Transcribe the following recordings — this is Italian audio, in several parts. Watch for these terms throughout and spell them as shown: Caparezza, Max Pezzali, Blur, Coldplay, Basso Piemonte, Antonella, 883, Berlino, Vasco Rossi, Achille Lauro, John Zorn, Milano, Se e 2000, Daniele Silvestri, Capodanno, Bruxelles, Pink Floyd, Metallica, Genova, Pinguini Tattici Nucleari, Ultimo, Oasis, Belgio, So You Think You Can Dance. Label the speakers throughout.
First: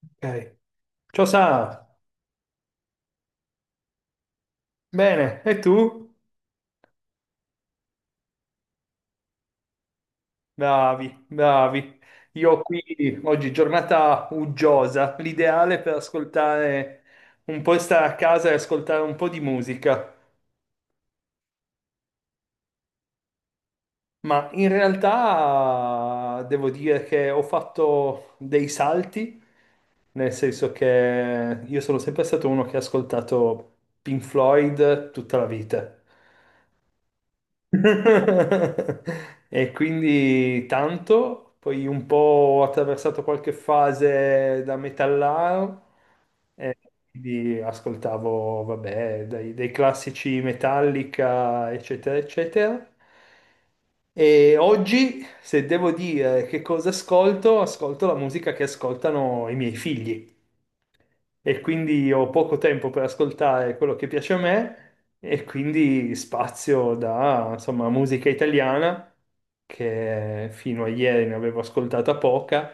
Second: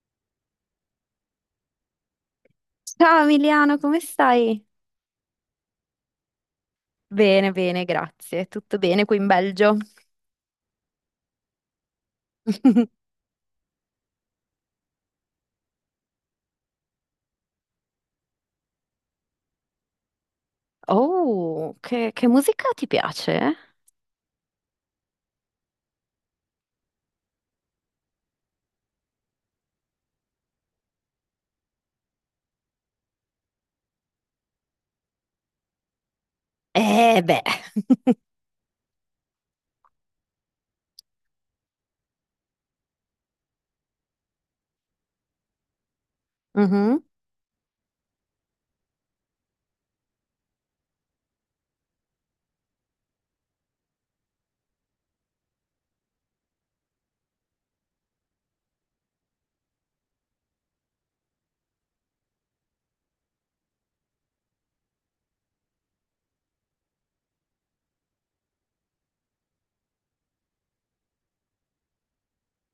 Speaker 1: Ok. Ciao Sa,
Speaker 2: Ciao Emiliano, come stai?
Speaker 1: bene, e tu?
Speaker 2: Bene, bene, grazie. Tutto bene qui in Belgio.
Speaker 1: Bravi, bravi. Io qui oggi giornata uggiosa, l'ideale per ascoltare un po' stare a casa e ascoltare un po' di musica.
Speaker 2: Oh, che musica ti piace?
Speaker 1: Ma in realtà devo dire che ho fatto dei salti, nel senso che io sono sempre stato uno che ha ascoltato Pink Floyd tutta la vita.
Speaker 2: Eh beh.
Speaker 1: E quindi tanto, poi un po' ho attraversato qualche fase da metallaro, e
Speaker 2: Mhm.
Speaker 1: quindi ascoltavo, vabbè, dai, dei classici Metallica, eccetera, eccetera. E oggi, se devo dire che cosa ascolto, ascolto la musica che ascoltano i miei figli e quindi ho poco tempo per ascoltare quello che piace a me e quindi spazio da, insomma, musica italiana, che fino a ieri ne avevo ascoltata poca,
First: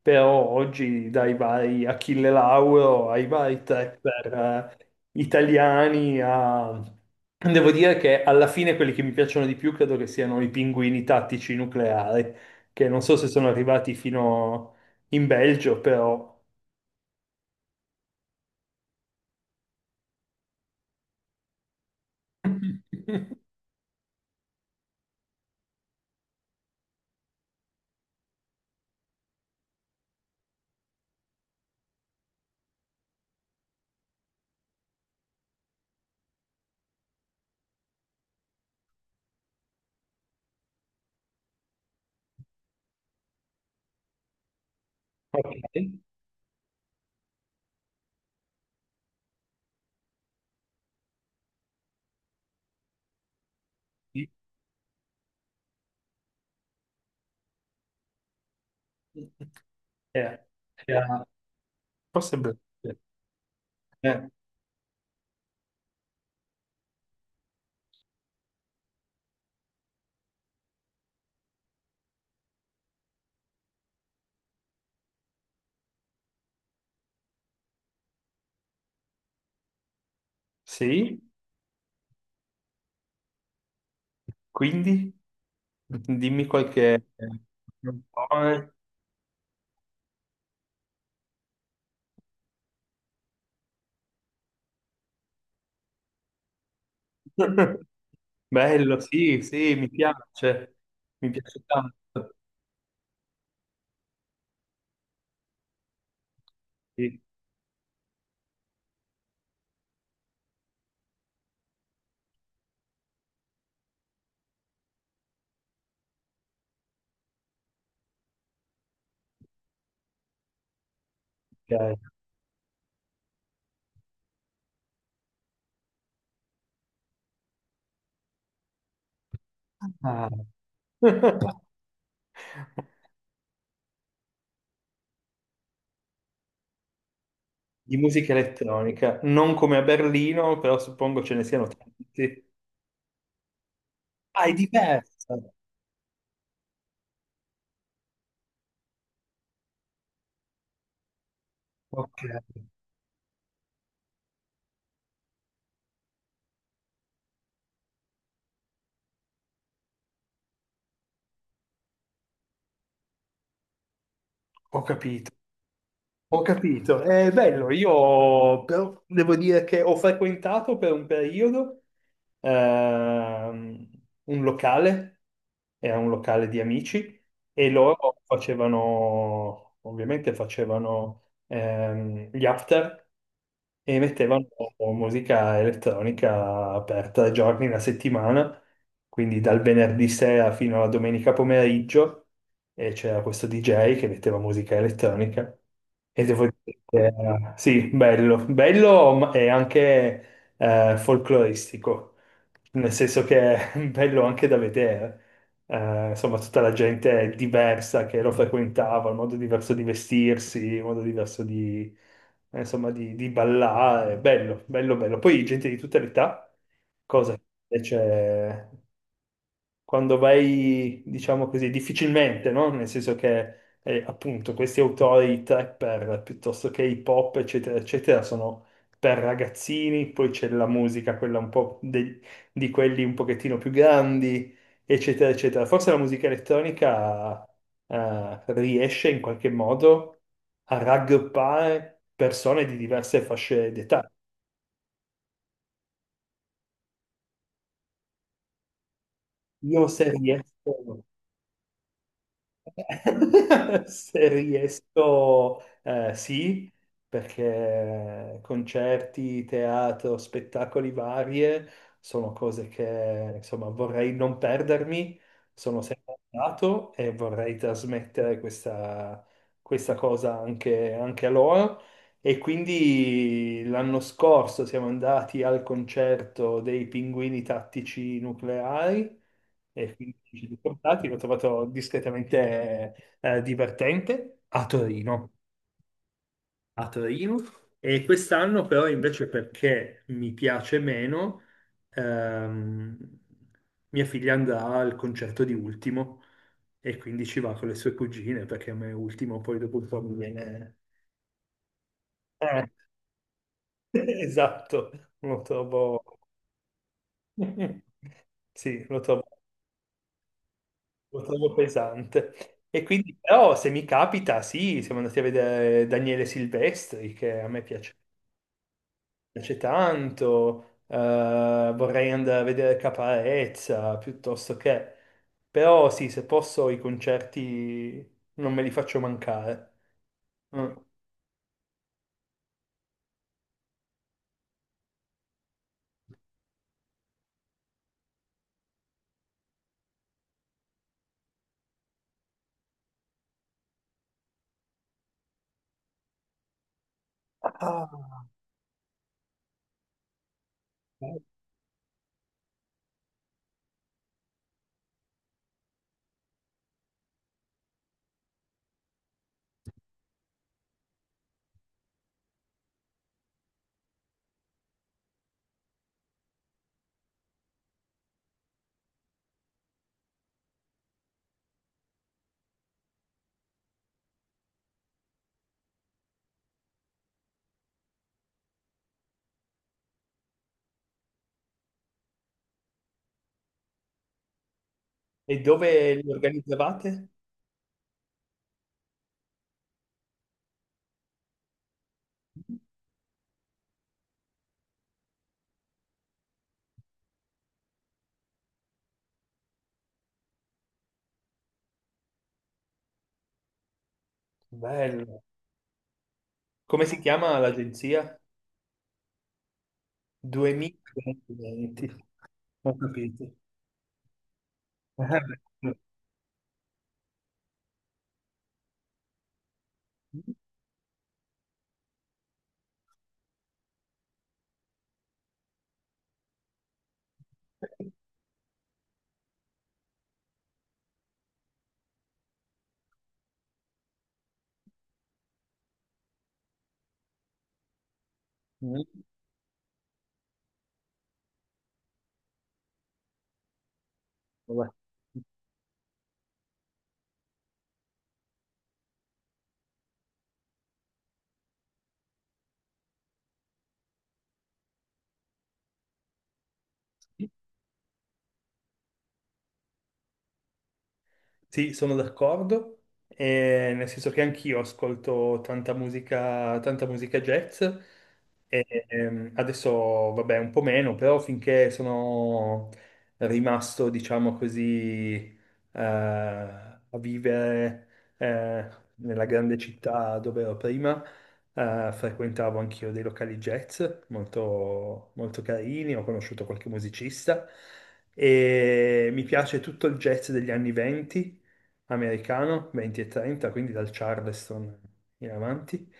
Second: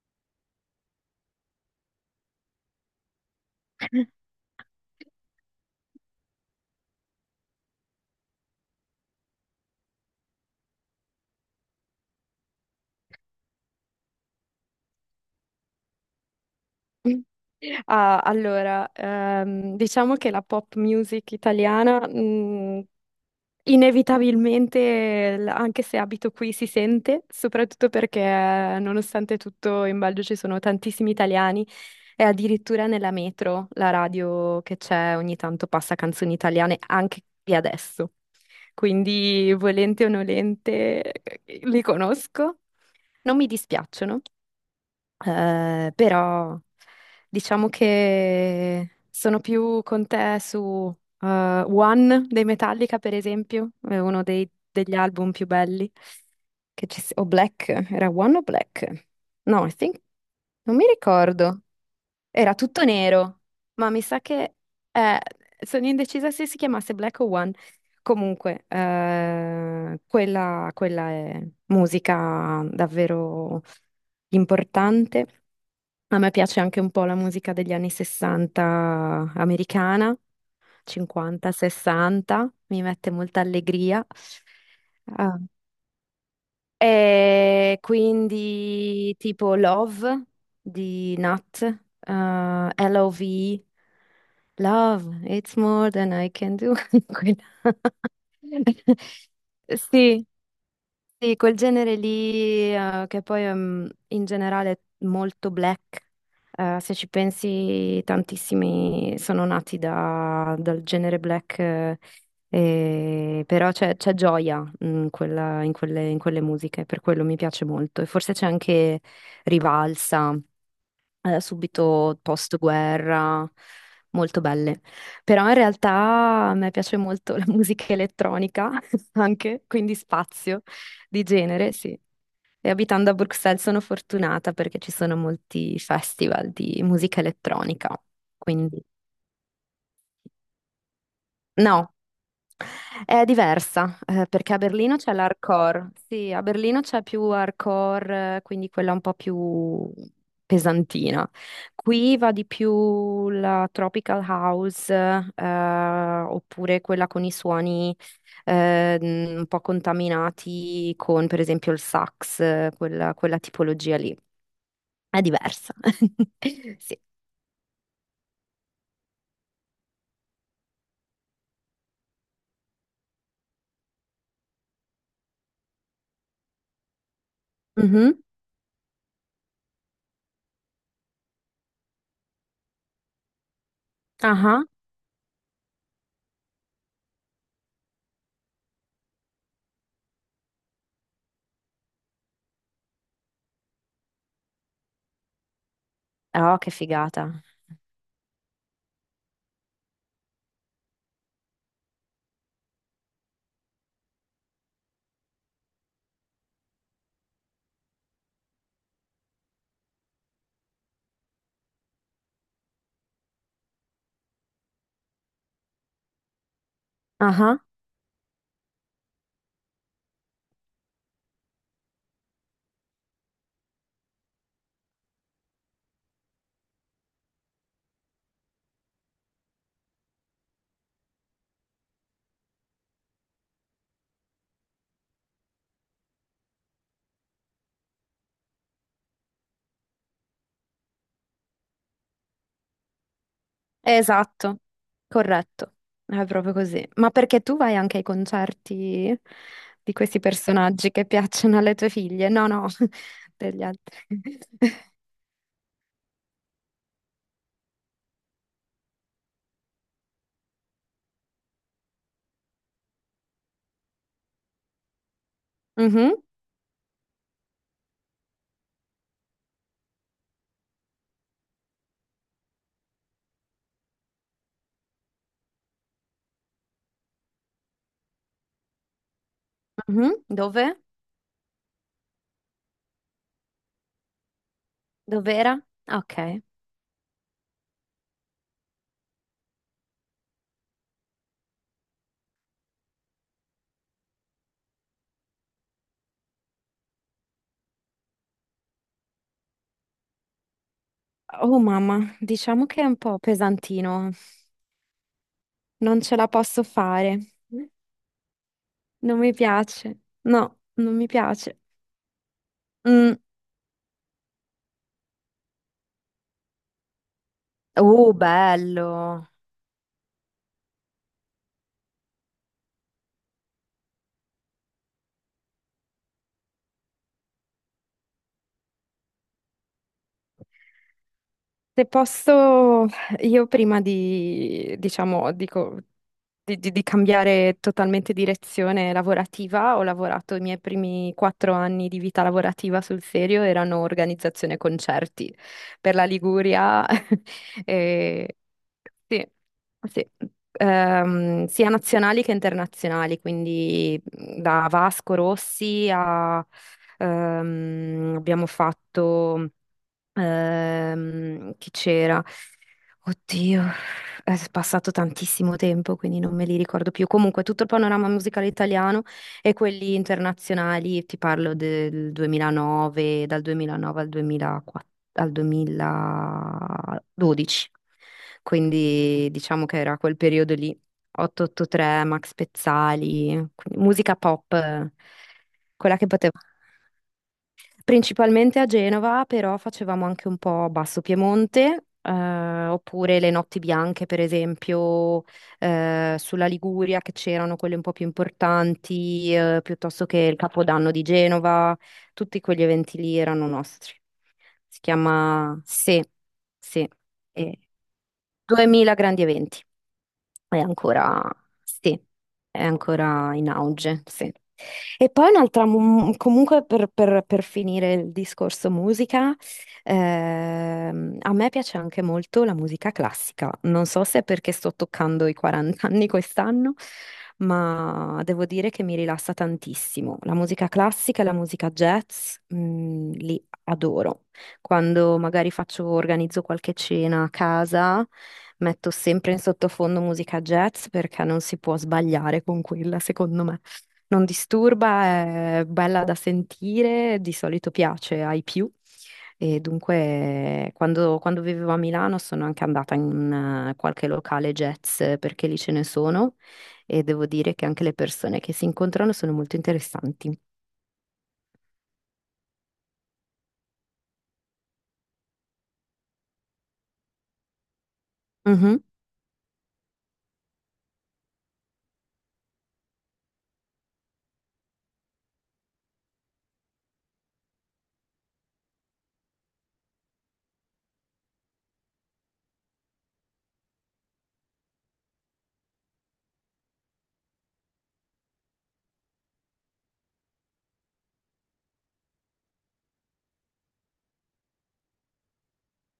Speaker 1: però oggi dai vari Achille Lauro ai vari trapper italiani a... Devo dire che alla fine quelli che mi piacciono di più credo che siano i pinguini tattici nucleari, che non so se sono arrivati fino in Belgio, però...
Speaker 2: Ah, allora, diciamo che la pop music italiana, inevitabilmente, anche se abito qui, si sente, soprattutto perché nonostante tutto in Belgio ci sono tantissimi italiani e addirittura nella metro la radio che c'è ogni tanto passa canzoni italiane anche qui adesso. Quindi, volente o nolente, li conosco. Non mi dispiacciono,
Speaker 1: Ok.
Speaker 2: però diciamo che sono più con te su One dei Metallica, per esempio, è uno
Speaker 1: Sì.
Speaker 2: degli album più belli che o Black, era One o Black? No, I think,
Speaker 1: Eh,
Speaker 2: non mi
Speaker 1: era-
Speaker 2: ricordo.
Speaker 1: Forse
Speaker 2: Era
Speaker 1: Belgio.
Speaker 2: tutto nero, ma mi sa
Speaker 1: Eh,
Speaker 2: che eh, sono indecisa se si chiamasse Black o One. Comunque, quella è musica davvero importante. A me piace anche un po' la musica degli anni 60 americana,
Speaker 1: sì,
Speaker 2: 50, 60, mi mette molta allegria.
Speaker 1: quindi
Speaker 2: Ah,
Speaker 1: dimmi qualche...
Speaker 2: e quindi tipo Love di Nat, eh, L.O.V., Love, it's more than I can do. Quella-
Speaker 1: Bello, sì, sì,
Speaker 2: Sì,
Speaker 1: mi
Speaker 2: sì, quel
Speaker 1: piace
Speaker 2: genere
Speaker 1: tanto.
Speaker 2: lì, che poi in generale è molto black, se ci
Speaker 1: Sì,
Speaker 2: pensi tantissimi sono nati dal genere black, però c'è gioia in quelle musiche, per quello mi piace molto e forse c'è anche rivalsa,
Speaker 1: ok.
Speaker 2: subito post-guerra, molto belle. Però in realtà a me piace molto la musica elettronica anche, quindi
Speaker 1: Ah.
Speaker 2: spazio di genere, sì. E abitando a Bruxelles sono fortunata perché ci sono molti festival di musica elettronica.
Speaker 1: Di musica
Speaker 2: Quindi
Speaker 1: elettronica, non come a Berlino, però suppongo ce ne siano
Speaker 2: no,
Speaker 1: tanti.
Speaker 2: è diversa,
Speaker 1: Ah, è
Speaker 2: perché a Berlino c'è
Speaker 1: diversa.
Speaker 2: l'hardcore. Sì, a Berlino c'è più hardcore, quindi quella un po' più pesantina. Qui
Speaker 1: Ok,
Speaker 2: va di più la tropical house, oppure quella con i suoni, un po' contaminati con, per esempio, il sax, quella tipologia lì.
Speaker 1: ho
Speaker 2: È
Speaker 1: capito.
Speaker 2: diversa.
Speaker 1: Ho
Speaker 2: Sì.
Speaker 1: capito, è bello, io però devo dire che ho frequentato per un periodo ehm, un locale, era un locale di amici e
Speaker 2: Mhm.
Speaker 1: loro facevano, ovviamente facevano gli after e mettevano
Speaker 2: Ah,
Speaker 1: musica elettronica per tre giorni la settimana quindi dal venerdì sera fino alla domenica pomeriggio e c'era questo DJ che metteva musica elettronica e devo
Speaker 2: ah. Oh, che
Speaker 1: dire che
Speaker 2: figata.
Speaker 1: era, sì, bello, bello ma- e anche folcloristico, nel senso che è bello anche da vedere. Insomma, tutta la gente diversa che lo frequentava, il modo diverso di vestirsi, il modo diverso di, insomma, di ballare, bello, bello, bello. Poi gente di tutta l'età cosa invece quando vai, diciamo così, difficilmente, no? Nel senso che appunto questi autori trapper piuttosto che hip hop, eccetera, eccetera, sono per ragazzini, poi c'è la musica, quella un po' de- di quelli un pochettino più grandi, eccetera, eccetera. Forse la musica elettronica riesce in qualche modo a raggruppare persone di diverse fasce d'età.
Speaker 2: Esatto, corretto, è proprio così. Ma perché tu vai anche ai concerti
Speaker 1: Io
Speaker 2: di
Speaker 1: se
Speaker 2: questi personaggi
Speaker 1: riesco.
Speaker 2: che piacciono alle tue figlie? No, no, degli altri.
Speaker 1: Se riesco, sì, perché concerti, teatro, spettacoli varie sono cose che insomma vorrei non perdermi, sono
Speaker 2: Mhm,
Speaker 1: sempre andato e vorrei trasmettere questa, questa cosa anche, anche a loro. E quindi l'anno scorso siamo andati al concerto dei Pinguini Tattici Nucleari e film
Speaker 2: mhm.
Speaker 1: di
Speaker 2: Dove?
Speaker 1: portati, l'ho trovato discretamente divertente a Torino.
Speaker 2: Dov'era? Ok.
Speaker 1: A Torino. E quest'anno però invece perché mi piace meno, ehm, mia figlia andrà al concerto di Ultimo e quindi ci va con le sue cugine perché a me Ultimo poi dopo un po' mi viene...
Speaker 2: Oh mamma,
Speaker 1: Eh,
Speaker 2: diciamo che è un po' pesantino.
Speaker 1: esatto, lo
Speaker 2: Non
Speaker 1: trovo...
Speaker 2: ce la posso fare.
Speaker 1: Sì, lo
Speaker 2: Non
Speaker 1: trovo
Speaker 2: mi piace. No, non mi
Speaker 1: Lo trovo
Speaker 2: piace.
Speaker 1: pesante. E quindi,
Speaker 2: Mm.
Speaker 1: però, se mi capita, sì, siamo andati a vedere Daniele Silvestri, che a me piace,
Speaker 2: Oh, bello.
Speaker 1: piace tanto. Vorrei andare a vedere Caparezza, piuttosto che... Però sì, se posso, i concerti non me li faccio mancare. Mm.
Speaker 2: Se posso, io prima di, diciamo, dico, di cambiare totalmente direzione lavorativa. Ho lavorato i miei primi 4 anni di vita lavorativa sul serio, erano organizzazione concerti per la Liguria,
Speaker 1: Ah,
Speaker 2: e, sì, sì.
Speaker 1: bello.
Speaker 2: Sia nazionali che internazionali, quindi mhmm, da Vasco Rossi a, abbiamo fatto. Che c'era? Oddio, è passato tantissimo tempo, quindi non me li ricordo più. Comunque, tutto il panorama musicale italiano e quelli internazionali, ti parlo del 2009, dal 2009 al 2004 al 2012. Quindi diciamo che era quel periodo lì, 883, Max Pezzali, quindi musica pop,
Speaker 1: E dove
Speaker 2: quella che
Speaker 1: li
Speaker 2: potevo.
Speaker 1: organizzavate?
Speaker 2: Principalmente a Genova, però facevamo anche un po' Basso Piemonte, oppure le notti bianche, per esempio, sulla Liguria, che c'erano quelle un po' più importanti, piuttosto che il Capodanno di Genova, tutti quegli eventi lì erano nostri. Si
Speaker 1: Bello.
Speaker 2: chiama Se,
Speaker 1: Come
Speaker 2: Se,
Speaker 1: si chiama
Speaker 2: e
Speaker 1: l'agenzia?
Speaker 2: 2000 grandi eventi, è ancora,
Speaker 1: 2020.
Speaker 2: sì, è
Speaker 1: Ho capito.
Speaker 2: ancora in auge, sì. E poi un'altra, comunque per finire il discorso musica, a me piace anche molto la musica classica. Non so se è perché sto toccando i 40 anni quest'anno, ma devo dire che mi rilassa tantissimo. La musica classica e la musica jazz, li adoro. Quando magari faccio, organizzo qualche cena a casa,
Speaker 1: Mamma
Speaker 2: metto sempre in sottofondo musica jazz perché non si può sbagliare con quella, secondo me. Non
Speaker 1: va.
Speaker 2: disturba, è bella da sentire, di solito piace ai più. E dunque, quando, quando vivevo a Milano sono anche andata in qualche locale jazz, perché lì ce ne sono e devo dire che anche le persone che si incontrano sono molto interessanti.
Speaker 1: Sì, sono d'accordo, nel senso che anch'io ascolto tanta musica jazz,
Speaker 2: Mhm.
Speaker 1: e, adesso vabbè un po' meno, però finché sono rimasto, diciamo così, a vivere eh, nella grande città dove ero prima, frequentavo anch'io dei locali jazz molto, molto carini, ho conosciuto qualche musicista e mi piace tutto il jazz degli anni 20 americano, 20 e 30, quindi dal Charleston in avanti,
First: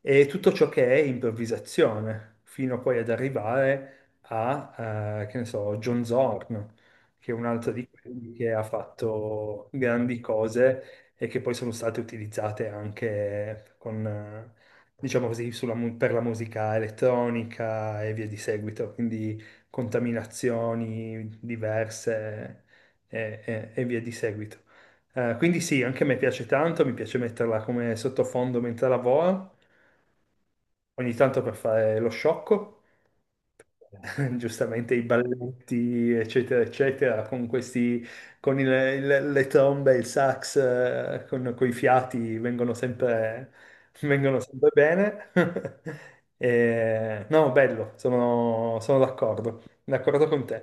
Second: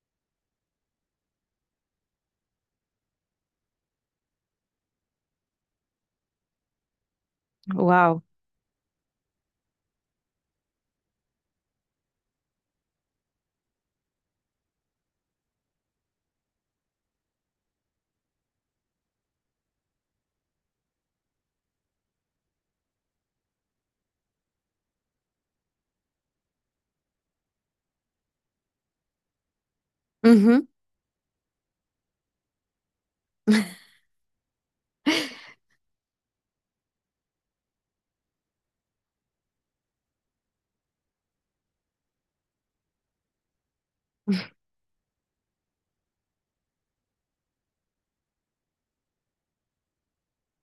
Speaker 1: e tutto ciò che è improvvisazione, fino poi ad arrivare a, che ne so, John Zorn, che è un altro di
Speaker 2: Wow.
Speaker 1: quelli che ha fatto grandi cose e che poi sono state utilizzate anche con, diciamo così, sulla mu- per la musica elettronica e via di seguito, quindi contaminazioni diverse e via di seguito. Quindi sì, anche a me piace tanto, mi piace metterla come sottofondo mentre lavoro,
Speaker 2: Mhm.
Speaker 1: ogni tanto per fare lo sciocco. Giustamente i balletti, eccetera, eccetera, con questi, con il- le trombe, il sax, con, coi fiati, vengono sempre bene. E- no, bello, sono, sono d'accordo, d'accordo con te.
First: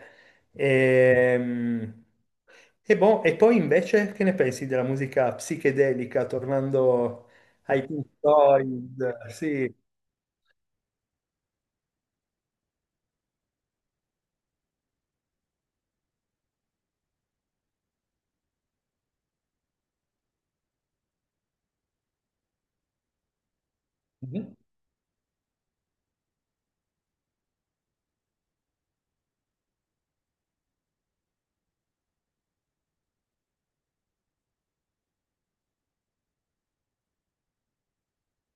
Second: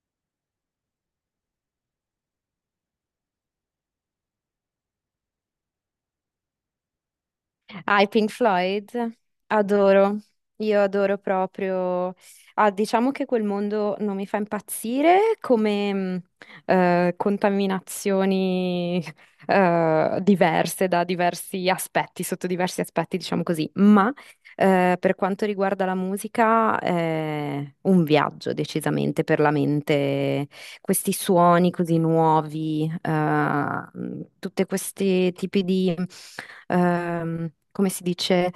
Speaker 1: Ehm, E, boh, e poi invece che ne pensi della musica psichedelica, tornando ai
Speaker 2: Ah,
Speaker 1: Pink
Speaker 2: i Pink Floyd,
Speaker 1: Floyd? Sì,
Speaker 2: adoro, io adoro proprio. Ah, diciamo che quel mondo non mi fa impazzire come contaminazioni diverse da diversi aspetti, sotto diversi aspetti, diciamo così, ma
Speaker 1: mhm.
Speaker 2: per quanto riguarda la musica è un viaggio decisamente per la mente questi suoni così nuovi, tutti questi tipi di, come si dice,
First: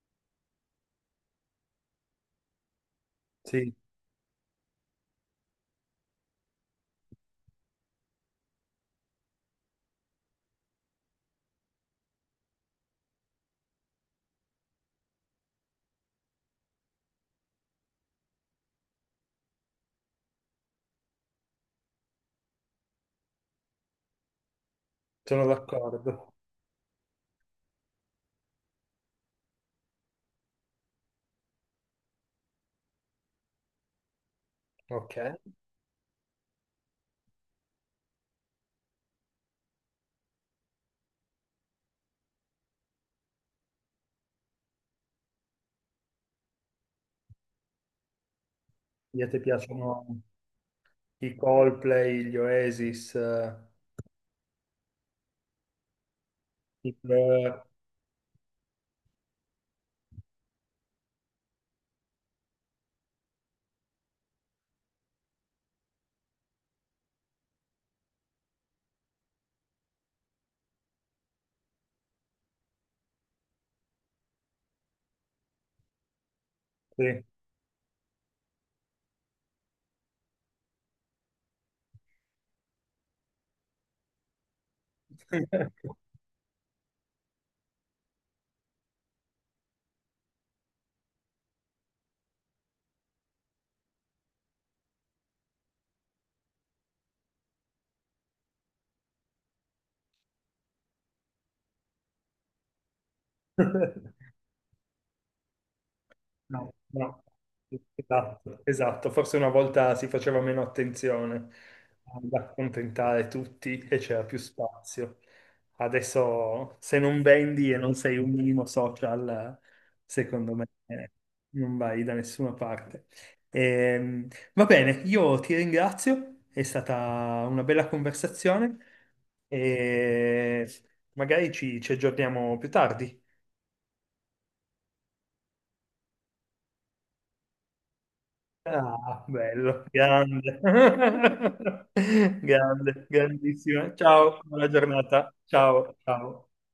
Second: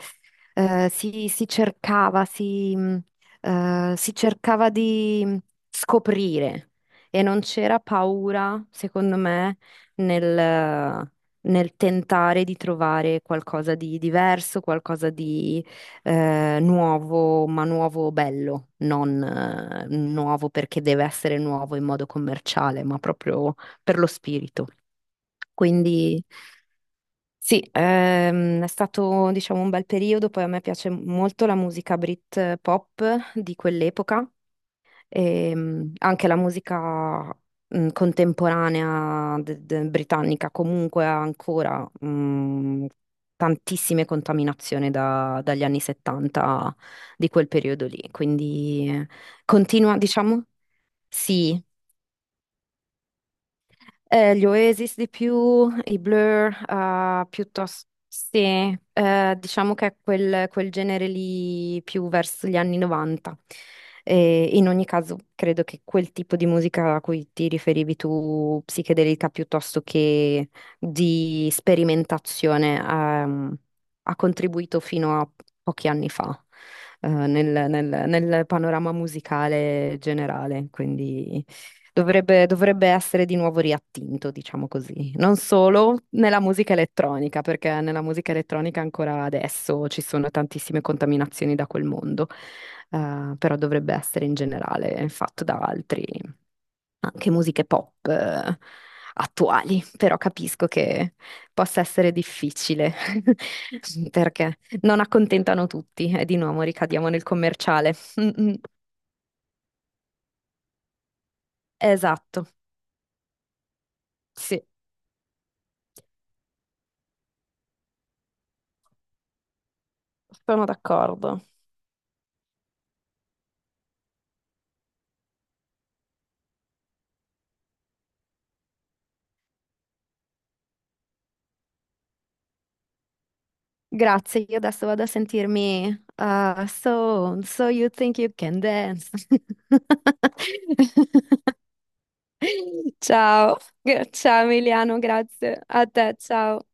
Speaker 2: eh, si, si cercava, si, mh,
Speaker 1: Sì,
Speaker 2: si cercava di scoprire e non c'era paura, secondo me, nel, nel tentare di trovare qualcosa di diverso, qualcosa di nuovo, ma nuovo bello, non nuovo perché deve essere nuovo in modo commerciale, ma proprio per lo spirito.
Speaker 1: sono
Speaker 2: Quindi
Speaker 1: d'accordo.
Speaker 2: sì, è stato diciamo un bel periodo, poi a me piace molto la musica Brit, pop di quell'epoca
Speaker 1: Ok.
Speaker 2: e, anche la musica, contemporanea britannica comunque ha ancora tantissime contaminazioni dagli anni 70 di quel periodo lì, quindi
Speaker 1: Quindi a te
Speaker 2: continua,
Speaker 1: piacciono
Speaker 2: diciamo,
Speaker 1: i
Speaker 2: sì,
Speaker 1: Coldplay, gli Oasis,
Speaker 2: gli Oasis di più, i Blur,
Speaker 1: i Blur,
Speaker 2: piuttosto sì, diciamo che è quel, quel genere lì più verso gli anni 90. E in ogni caso, credo che quel tipo di musica a cui ti riferivi tu, psichedelica piuttosto che di sperimentazione, ha contribuito fino a pochi anni fa,
Speaker 1: sì.
Speaker 2: nel nel panorama musicale generale. Quindi. Dovrebbe essere di nuovo riattinto, diciamo così. Non solo nella musica elettronica, perché nella musica elettronica ancora adesso ci sono tantissime contaminazioni da quel mondo, però dovrebbe essere in generale fatto da altri, anche musiche pop, attuali. Però capisco che possa essere difficile, perché non accontentano tutti e di nuovo
Speaker 1: No,
Speaker 2: ricadiamo nel
Speaker 1: no.
Speaker 2: commerciale. Mm, mm.
Speaker 1: Esatto, esatto. Forse una volta si faceva meno attenzione ad
Speaker 2: Esatto,
Speaker 1: accontentare tutti e c'era più
Speaker 2: sì.
Speaker 1: spazio. Adesso se non vendi e non sei un minimo social, secondo
Speaker 2: Sono
Speaker 1: me
Speaker 2: d'accordo.
Speaker 1: non vai da nessuna parte. Ehm, va bene, io ti ringrazio, è stata una bella conversazione e magari ci aggiorniamo più tardi.
Speaker 2: Grazie, io adesso vado a sentirmi So You Think You Can Dance.
Speaker 1: Ah, bello, grande. Grande,
Speaker 2: Ciao,
Speaker 1: grandissima. Ciao,
Speaker 2: Ciao
Speaker 1: buona
Speaker 2: Emiliano,
Speaker 1: giornata.
Speaker 2: grazie a
Speaker 1: Ciao,
Speaker 2: te,
Speaker 1: ciao.
Speaker 2: ciao.